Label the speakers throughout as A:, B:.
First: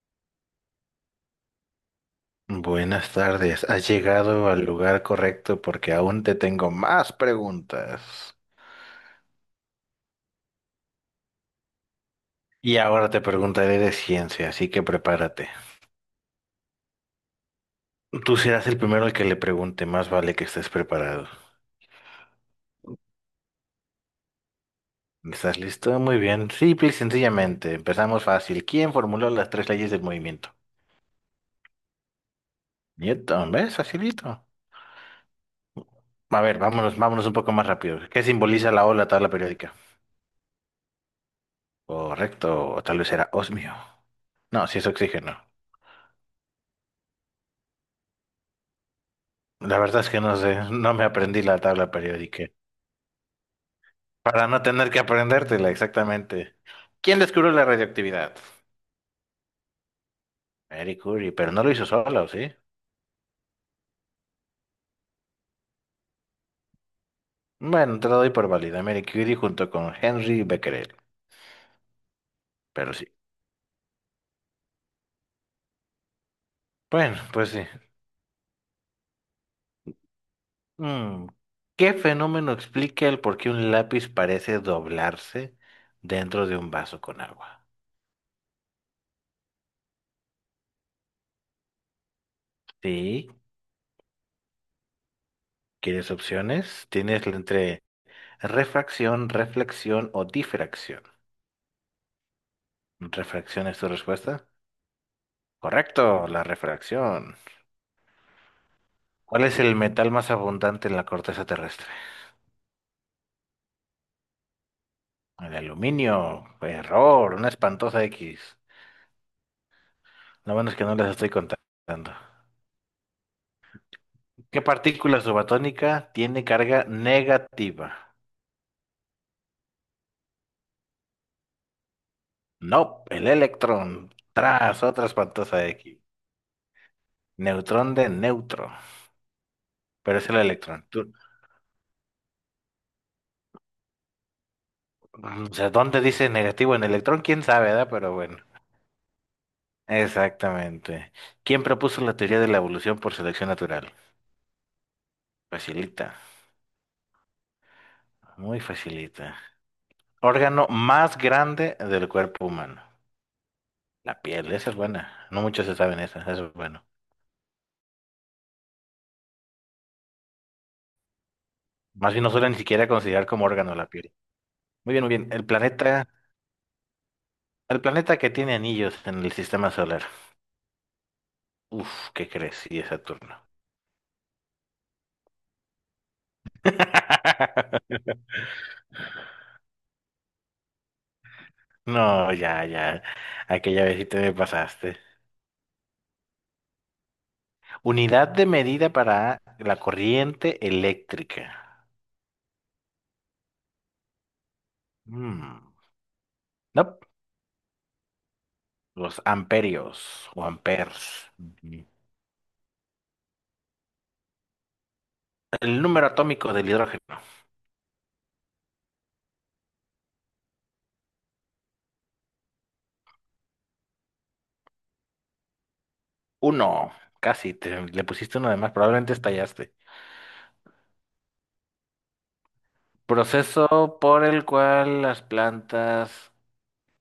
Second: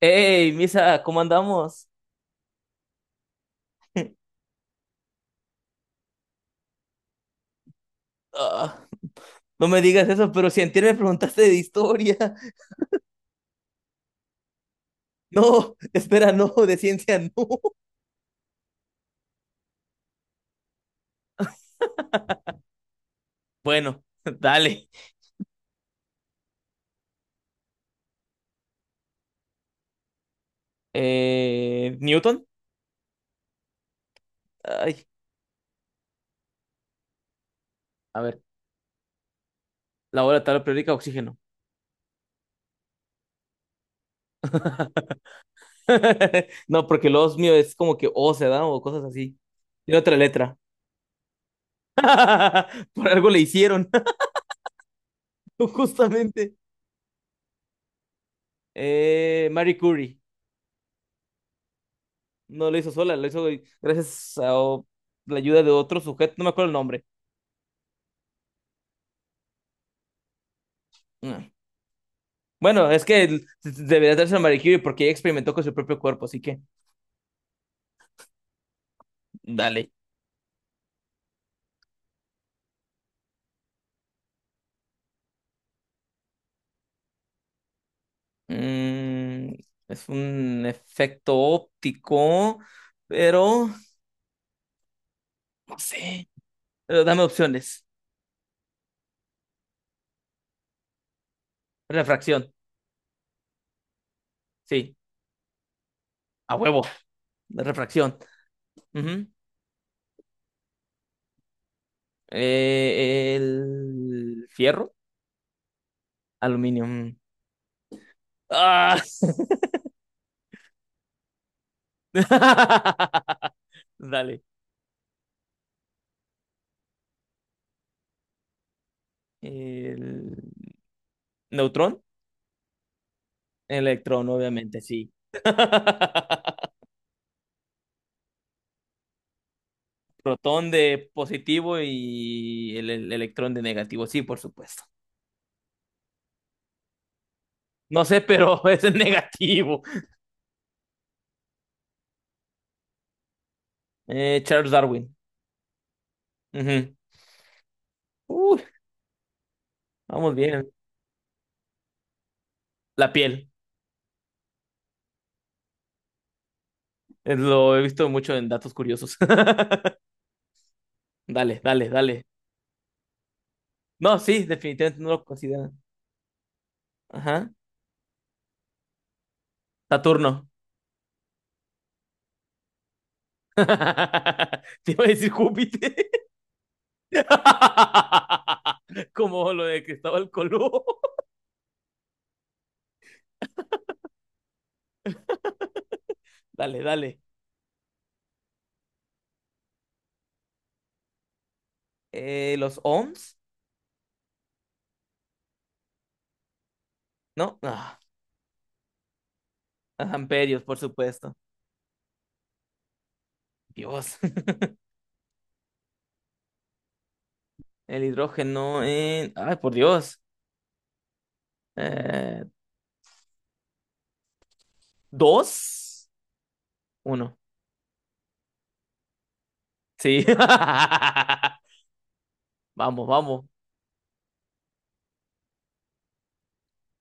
A: Hey, Misa, ¿cómo andamos?
B: Buenas tardes, has llegado al lugar correcto porque aún te tengo más preguntas.
A: Ah, no me digas eso, pero si antier me preguntaste de historia.
B: Y ahora te preguntaré de ciencia, así que prepárate.
A: No, espera, no, de ciencia no.
B: Tú serás el primero al que le pregunte, más vale que estés preparado.
A: Bueno, dale.
B: ¿Estás listo? Muy bien. Simple y sencillamente, empezamos fácil. ¿Quién formuló las tres leyes del movimiento?
A: ¿Newton?
B: Newton, ¿ves? Facilito.
A: Ay,
B: A ver, vámonos, vámonos un poco más rápido.
A: a
B: ¿Qué
A: ver,
B: simboliza la O en la tabla periódica?
A: la hora de tabla periódica, oxígeno.
B: Correcto, o tal vez era osmio. No, si es oxígeno.
A: No, porque los mío es como que O se da o cosas así.
B: La
A: Tiene
B: verdad es
A: otra
B: que no
A: letra.
B: sé, no me aprendí la tabla periódica.
A: Por algo le hicieron,
B: Para no tener que aprendértela
A: justamente.
B: exactamente. ¿Quién descubrió la radioactividad?
A: Marie Curie.
B: Marie Curie, pero no lo hizo solo, ¿sí?
A: No lo hizo sola, lo hizo gracias a la ayuda de otro sujeto, no me acuerdo el nombre.
B: Bueno, te lo doy por válida. Marie Curie junto con Henry Becquerel,
A: Mm. Bueno,
B: pero
A: es
B: sí.
A: que debería darse a Marie Curie porque ella experimentó con su propio cuerpo, así que
B: Bueno, pues sí.
A: dale.
B: Mm, ¿Qué fenómeno explica el por qué un lápiz parece doblarse dentro de un vaso con agua?
A: Mm, es un efecto óptico,
B: Sí,
A: pero no
B: ¿quieres
A: sé.
B: opciones?
A: Pero dame
B: Tienes entre
A: opciones.
B: refracción, reflexión o difracción.
A: Refracción,
B: ¿Refracción es tu respuesta?
A: sí,
B: Correcto, la
A: a huevo,
B: refracción.
A: refracción. Ujú.
B: ¿Cuál es el metal más abundante en la corteza terrestre?
A: El fierro,
B: El aluminio.
A: aluminio. Mm.
B: Error, una espantosa X.
A: Ah.
B: Lo bueno es que no les estoy contando.
A: Dale.
B: ¿Qué partícula subatónica tiene carga negativa?
A: El neutrón,
B: No, el electrón.
A: electrón, obviamente,
B: Tras, otra
A: sí.
B: espantosa X. Neutrón de neutro. Pero es el
A: Protón
B: electrón.
A: de positivo y el electrón de negativo. Sí, por supuesto.
B: O sea, ¿dónde dice negativo en electrón? ¿Quién sabe, verdad?
A: No
B: Pero
A: sé,
B: bueno.
A: pero es el negativo.
B: Exactamente. ¿Quién propuso la teoría de la evolución por selección natural?
A: Charles Darwin.
B: Facilita.
A: Ujú.
B: Muy
A: Uy,
B: facilita.
A: vamos
B: Órgano
A: bien.
B: más grande del cuerpo humano.
A: La piel.
B: La piel, esa es buena. No muchos se saben esa, eso es bueno.
A: Lo he visto mucho en datos curiosos. Dale, dale,
B: Más
A: dale.
B: bien no suelen ni siquiera considerar como órgano la piel.
A: No, sí,
B: Muy
A: definitivamente
B: bien, muy
A: no lo
B: bien.
A: consideran. Ajá.
B: El planeta que tiene anillos en el sistema solar.
A: Saturno.
B: Uf, ¿qué crees? Sí, es Saturno.
A: Te iba a decir Júpiter. Como lo de Cristóbal Colón.
B: No, ya, ya. Aquella vez sí te me pasaste.
A: Dale, dale.
B: Unidad de medida para la corriente eléctrica.
A: Los ohms,
B: Mm. No,
A: ¿no? Ah.
B: los
A: Ajá,
B: amperios o
A: amperios, por
B: amperes.
A: supuesto.
B: Ujú.
A: Dios,
B: El número atómico del hidrógeno.
A: el hidrógeno en... Ay, por Dios. Eh, ¿Dos?
B: Uno.
A: Uno.
B: Casi, le pusiste uno de más, probablemente estallaste.
A: Sí. Vamos, vamos.
B: Proceso por el cual las plantas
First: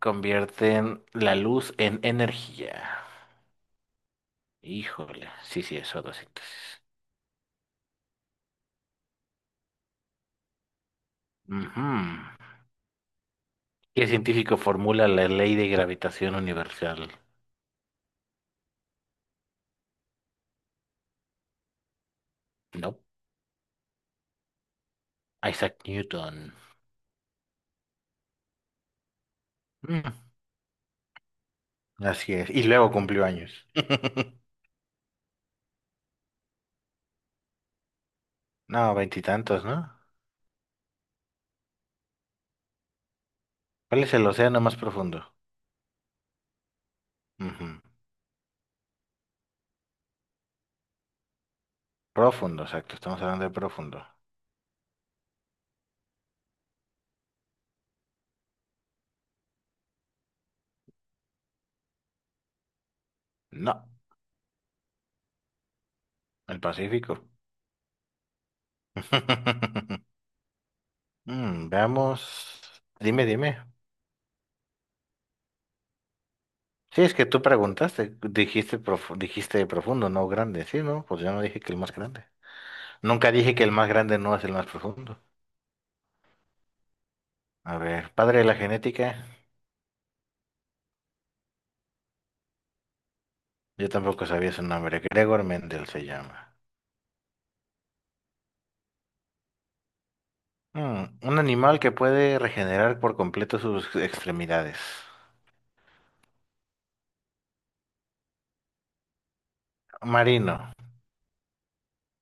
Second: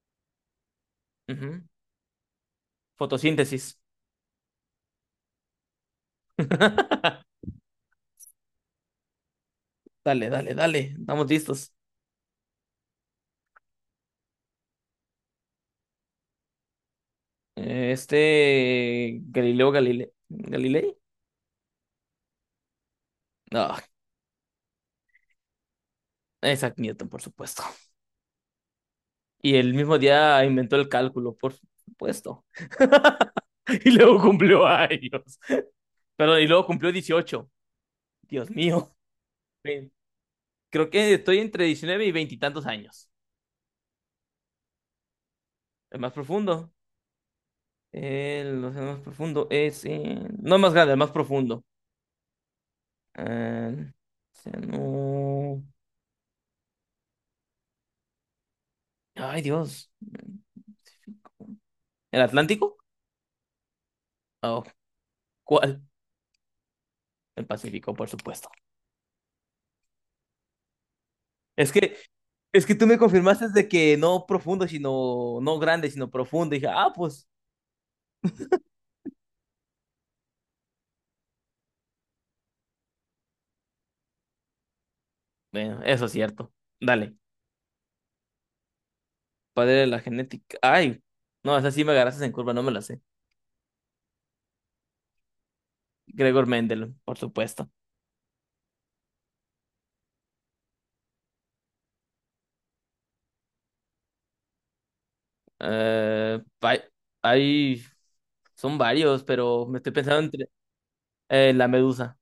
B: convierten la
A: Ujú.
B: luz en energía.
A: Fotosíntesis.
B: Híjole, sí, sí, es fotosíntesis.
A: Dale, dale, dale. Estamos listos.
B: Ujú. ¿Qué científico formula la ley de gravitación universal?
A: Galileo Galilei. Galilei.
B: No,
A: No,
B: Isaac Newton.
A: Isaac Newton, por supuesto. Y el mismo
B: Mm,
A: día inventó el cálculo, por
B: así
A: supuesto.
B: es, y luego cumplió años.
A: Y luego cumplió años. Perdón, y luego cumplió 18. Dios mío.
B: No, veintitantos, ¿no?
A: Sí. Creo que estoy entre 19 y veinte y tantos años.
B: ¿Cuál es el océano más profundo?
A: El más profundo.
B: Ujú.
A: El océano más profundo es. No el más grande, el más profundo.
B: Profundo, exacto. Estamos hablando de
A: El
B: profundo.
A: océano- Ay, Dios. ¿El Atlántico?
B: No,
A: Oh, ¿cuál?
B: el Pacífico.
A: El Pacífico, por supuesto. Es que, es que
B: Veamos.
A: tú me
B: Dime,
A: confirmaste
B: dime.
A: de que no profundo, sino. No grande, sino profundo. Y dije, ah,
B: Sí, es que
A: pues.
B: tú preguntaste, dijiste, dijiste profundo, no grande. Sí, no, pues yo no dije que el más grande. Nunca dije que el más grande no es el más profundo.
A: Bueno, eso es cierto. Dale.
B: A ver, padre de la genética.
A: Padre de la genética. Ay. No, esa sí me agarraste en curva, no me la sé.
B: Yo tampoco sabía su nombre. Gregor Mendel se
A: Gregor
B: llama.
A: Mendel, por supuesto.
B: Un animal que puede regenerar por completo sus extremidades.
A: Eh, hay, hay- Son varios, pero me estoy pensando entre
B: Marino.
A: la medusa.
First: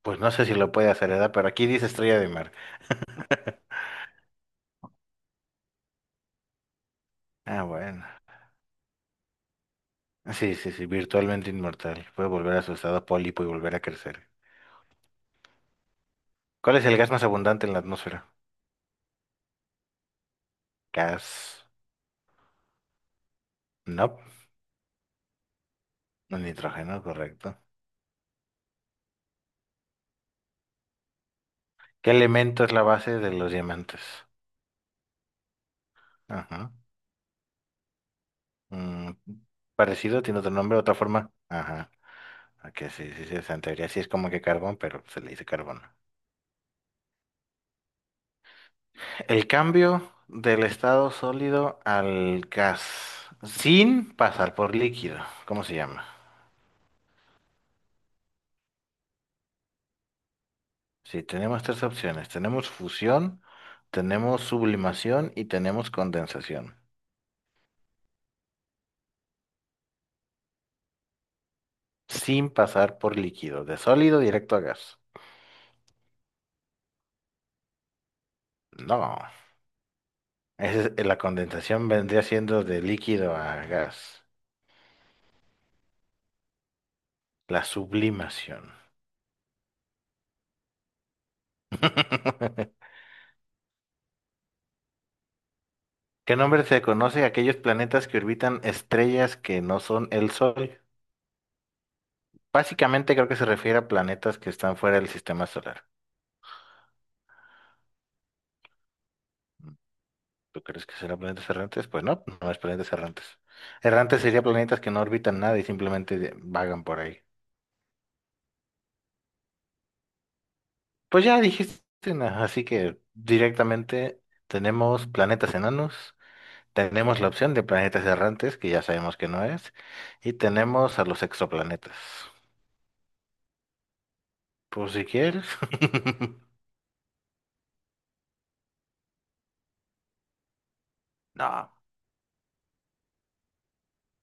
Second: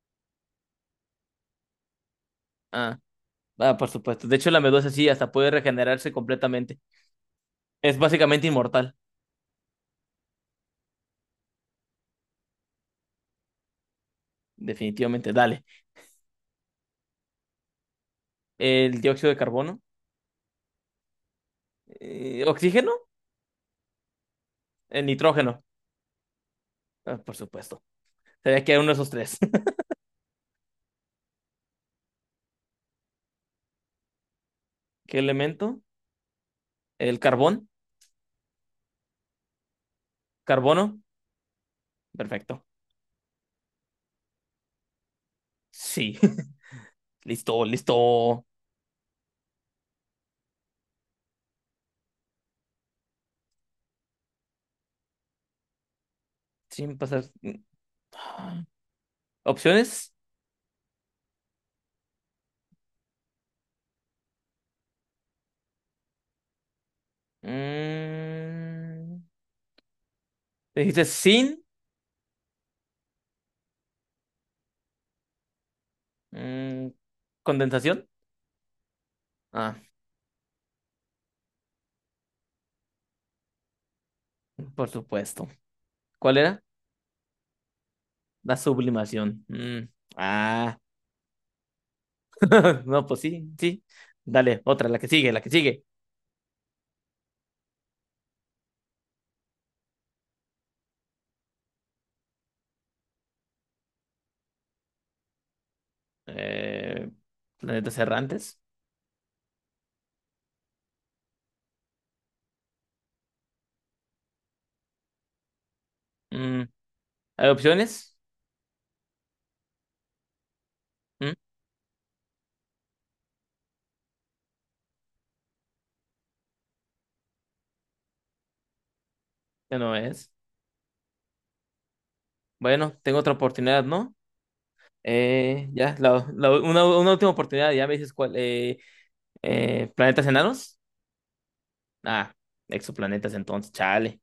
B: Pues no sé si lo puede hacer, ¿verdad? Pero aquí dice estrella de mar.
A: Ah, ah, por supuesto. De hecho, la medusa sí, hasta puede regenerarse completamente.
B: Ah,
A: Es
B: bueno.
A: básicamente inmortal,
B: Sí, sí, sí, virtualmente inmortal. Puede volver a su estado pólipo y volver a crecer.
A: definitivamente. Dale.
B: ¿Cuál es el gas más abundante en la atmósfera?
A: El dióxido de carbono,
B: Gas.
A: oxígeno,
B: No.
A: el nitrógeno,
B: El nitrógeno,
A: ah, por
B: correcto.
A: supuesto. Sería que hay uno de esos tres.
B: ¿Qué elemento es la base de los diamantes?
A: ¿Qué elemento?
B: Ajá.
A: El carbón,
B: Mm, parecido, tiene otro nombre, otra
A: carbono,
B: forma. Ajá.
A: perfecto.
B: Ok, sí, sí, sí, o sea, en teoría sí es como que carbón, pero se le dice carbono.
A: Sí, listo, listo.
B: El cambio del estado sólido al gas sin pasar por líquido. ¿Cómo se llama?
A: Sin pasar. Ah. Opciones.
B: Sí, tenemos tres opciones. Tenemos fusión, tenemos sublimación y tenemos condensación.
A: Mm. Dijiste sin
B: Sin pasar por líquido, de sólido directo a gas.
A: mm, Condensación.
B: No.
A: Ah,
B: Ese es- la condensación vendría siendo de líquido a gas.
A: por supuesto. ¿Cuál era?
B: La
A: La
B: sublimación.
A: sublimación. Mm, ah, no, pues sí, sí. Dale, otra, la que sigue, la que sigue.
B: ¿Qué nombre se conoce a aquellos planetas que orbitan estrellas que no son el Sol? Básicamente creo que se refiere a planetas que están fuera del sistema solar.
A: Eh, Planetas errantes.
B: ¿Tú crees que serán planetas errantes? Pues no, no es planetas errantes. Errantes serían planetas que no orbitan nada y simplemente
A: Mm,
B: vagan por ahí.
A: ¿Hay opciones?
B: Pues
A: Mm,
B: ya dijiste, así que directamente tenemos planetas enanos, tenemos la opción de planetas errantes, que ya sabemos que no es,
A: ya no es.
B: y tenemos a los exoplanetas.
A: Bueno, tengo otra oportunidad, ¿no?
B: Pues si quieres.
A: Eh, ya, la, la- una, una última oportunidad, ya me dices cuál. ¿Planetas enanos?
B: No.
A: Ah, exoplanetas entonces, chale.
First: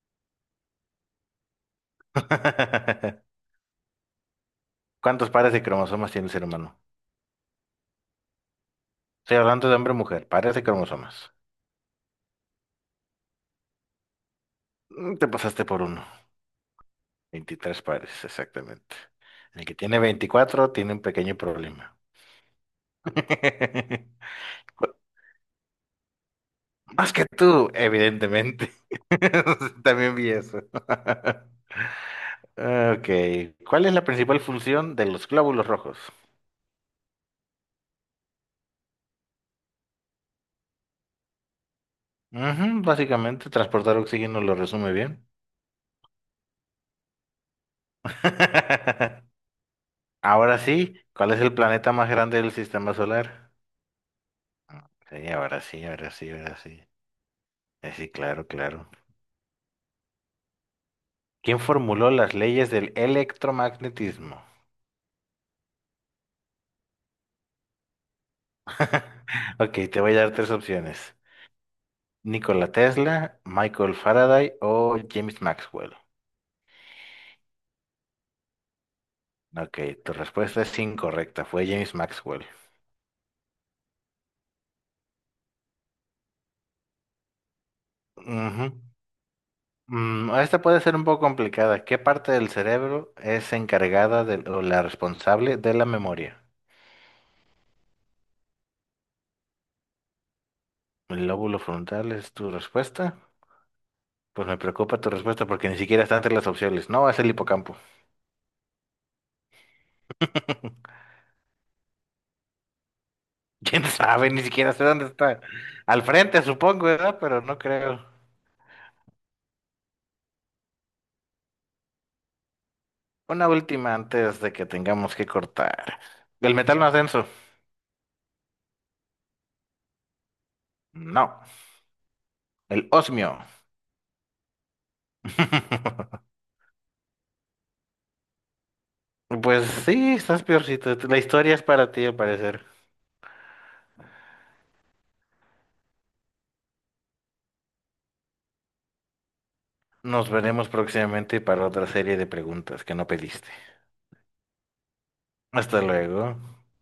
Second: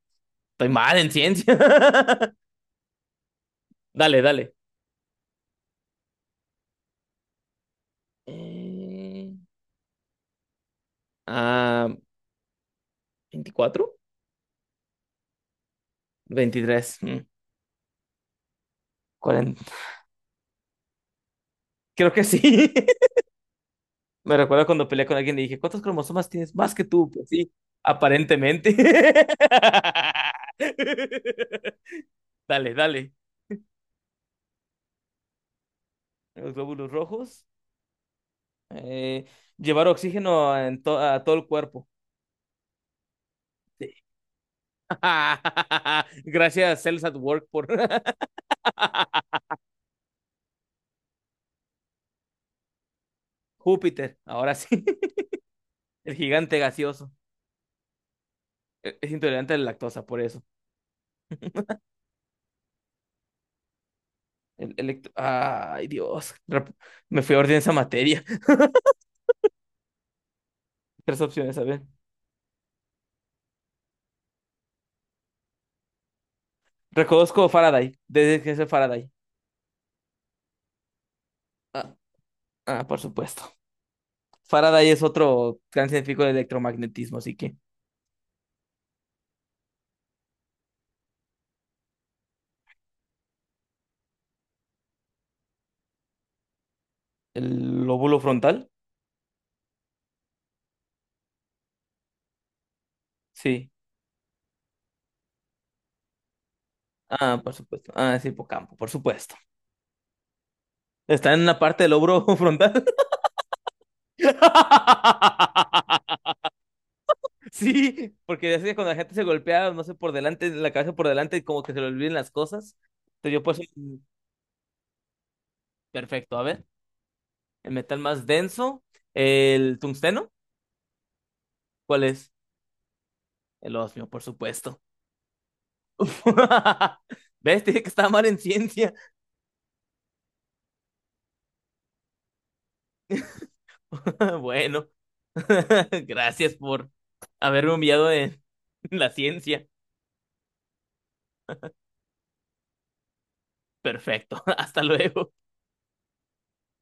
A: Estoy mal en ciencia. Dale, dale.
B: ¿Cuántos pares de cromosomas tiene el ser humano?
A: Eh,
B: Estoy hablando de hombre o mujer, pares de cromosomas.
A: ah, ¿24?
B: Te pasaste por uno.
A: 23. Mm,
B: 23 pares, exactamente. El
A: 40.
B: que tiene 24 tiene un pequeño problema.
A: Creo que sí. Me recuerdo cuando peleé con alguien y dije, ¿cuántos cromosomas tienes más que tú?
B: Más que
A: Pues sí,
B: tú, evidentemente.
A: aparentemente.
B: También vi eso.
A: Dale,
B: Ok.
A: dale.
B: ¿Cuál es la principal función de los glóbulos rojos?
A: Los glóbulos rojos. Eh, Llevar oxígeno a todo el cuerpo.
B: Ujú, básicamente,
A: Sí.
B: transportar oxígeno lo resume bien.
A: Gracias, Cells at Work, por
B: Ahora sí, ¿cuál es el planeta más grande del sistema solar?
A: Júpiter. Ahora sí.
B: Sí, ahora sí, ahora
A: El
B: sí, ahora
A: gigante
B: sí.
A: gaseoso.
B: Sí, claro, claro.
A: Es intolerante a la lactosa, por eso.
B: ¿Quién formuló las leyes del electromagnetismo?
A: Ay, Dios. Me fui a orden esa materia.
B: Ok, te voy a dar tres opciones.
A: Tres opciones, a ver.
B: Nikola Tesla, Michael Faraday o James Maxwell.
A: Reconozco Faraday. Desde que es el Faraday.
B: Ok, tu respuesta es incorrecta, fue
A: Ah,
B: James Maxwell.
A: ah, por supuesto. Faraday es otro gran científico de electromagnetismo, así que.
B: Ujú. Esta puede ser un poco complicada. ¿Qué parte del cerebro es encargada de, o la responsable de la memoria?
A: ¿El lóbulo frontal?
B: ¿El lóbulo frontal es tu respuesta?
A: Sí.
B: Pues me preocupa tu respuesta porque ni siquiera están entre las opciones. No, es el
A: Ah, por
B: hipocampo.
A: supuesto. Ah, es hipocampo, por supuesto. ¿Está en una parte del lóbulo frontal?
B: Quién sabe, ni siquiera sé dónde está. Al frente, supongo, ¿verdad? Pero no creo.
A: Sí, porque ya sé que cuando la gente se golpea, no sé, por delante, la cabeza por delante, como que se le olviden las cosas. Entonces yo
B: Una
A: pues...
B: última antes de que tengamos que cortar.
A: Perfecto, a
B: ¿El
A: ver.
B: metal más denso?
A: El metal más denso. El tungsteno.
B: No.
A: ¿Cuál es?
B: El osmio.
A: El osmio, por supuesto. ¿Ves? Te dije que estaba mal en ciencia.
B: Pues sí, estás peorcito. La historia es para ti, al parecer.
A: Bueno. Gracias por haberme humillado en la ciencia.
B: Nos veremos próximamente para otra serie de preguntas que no pediste.
A: Perfecto. Hasta luego.
B: Hasta luego.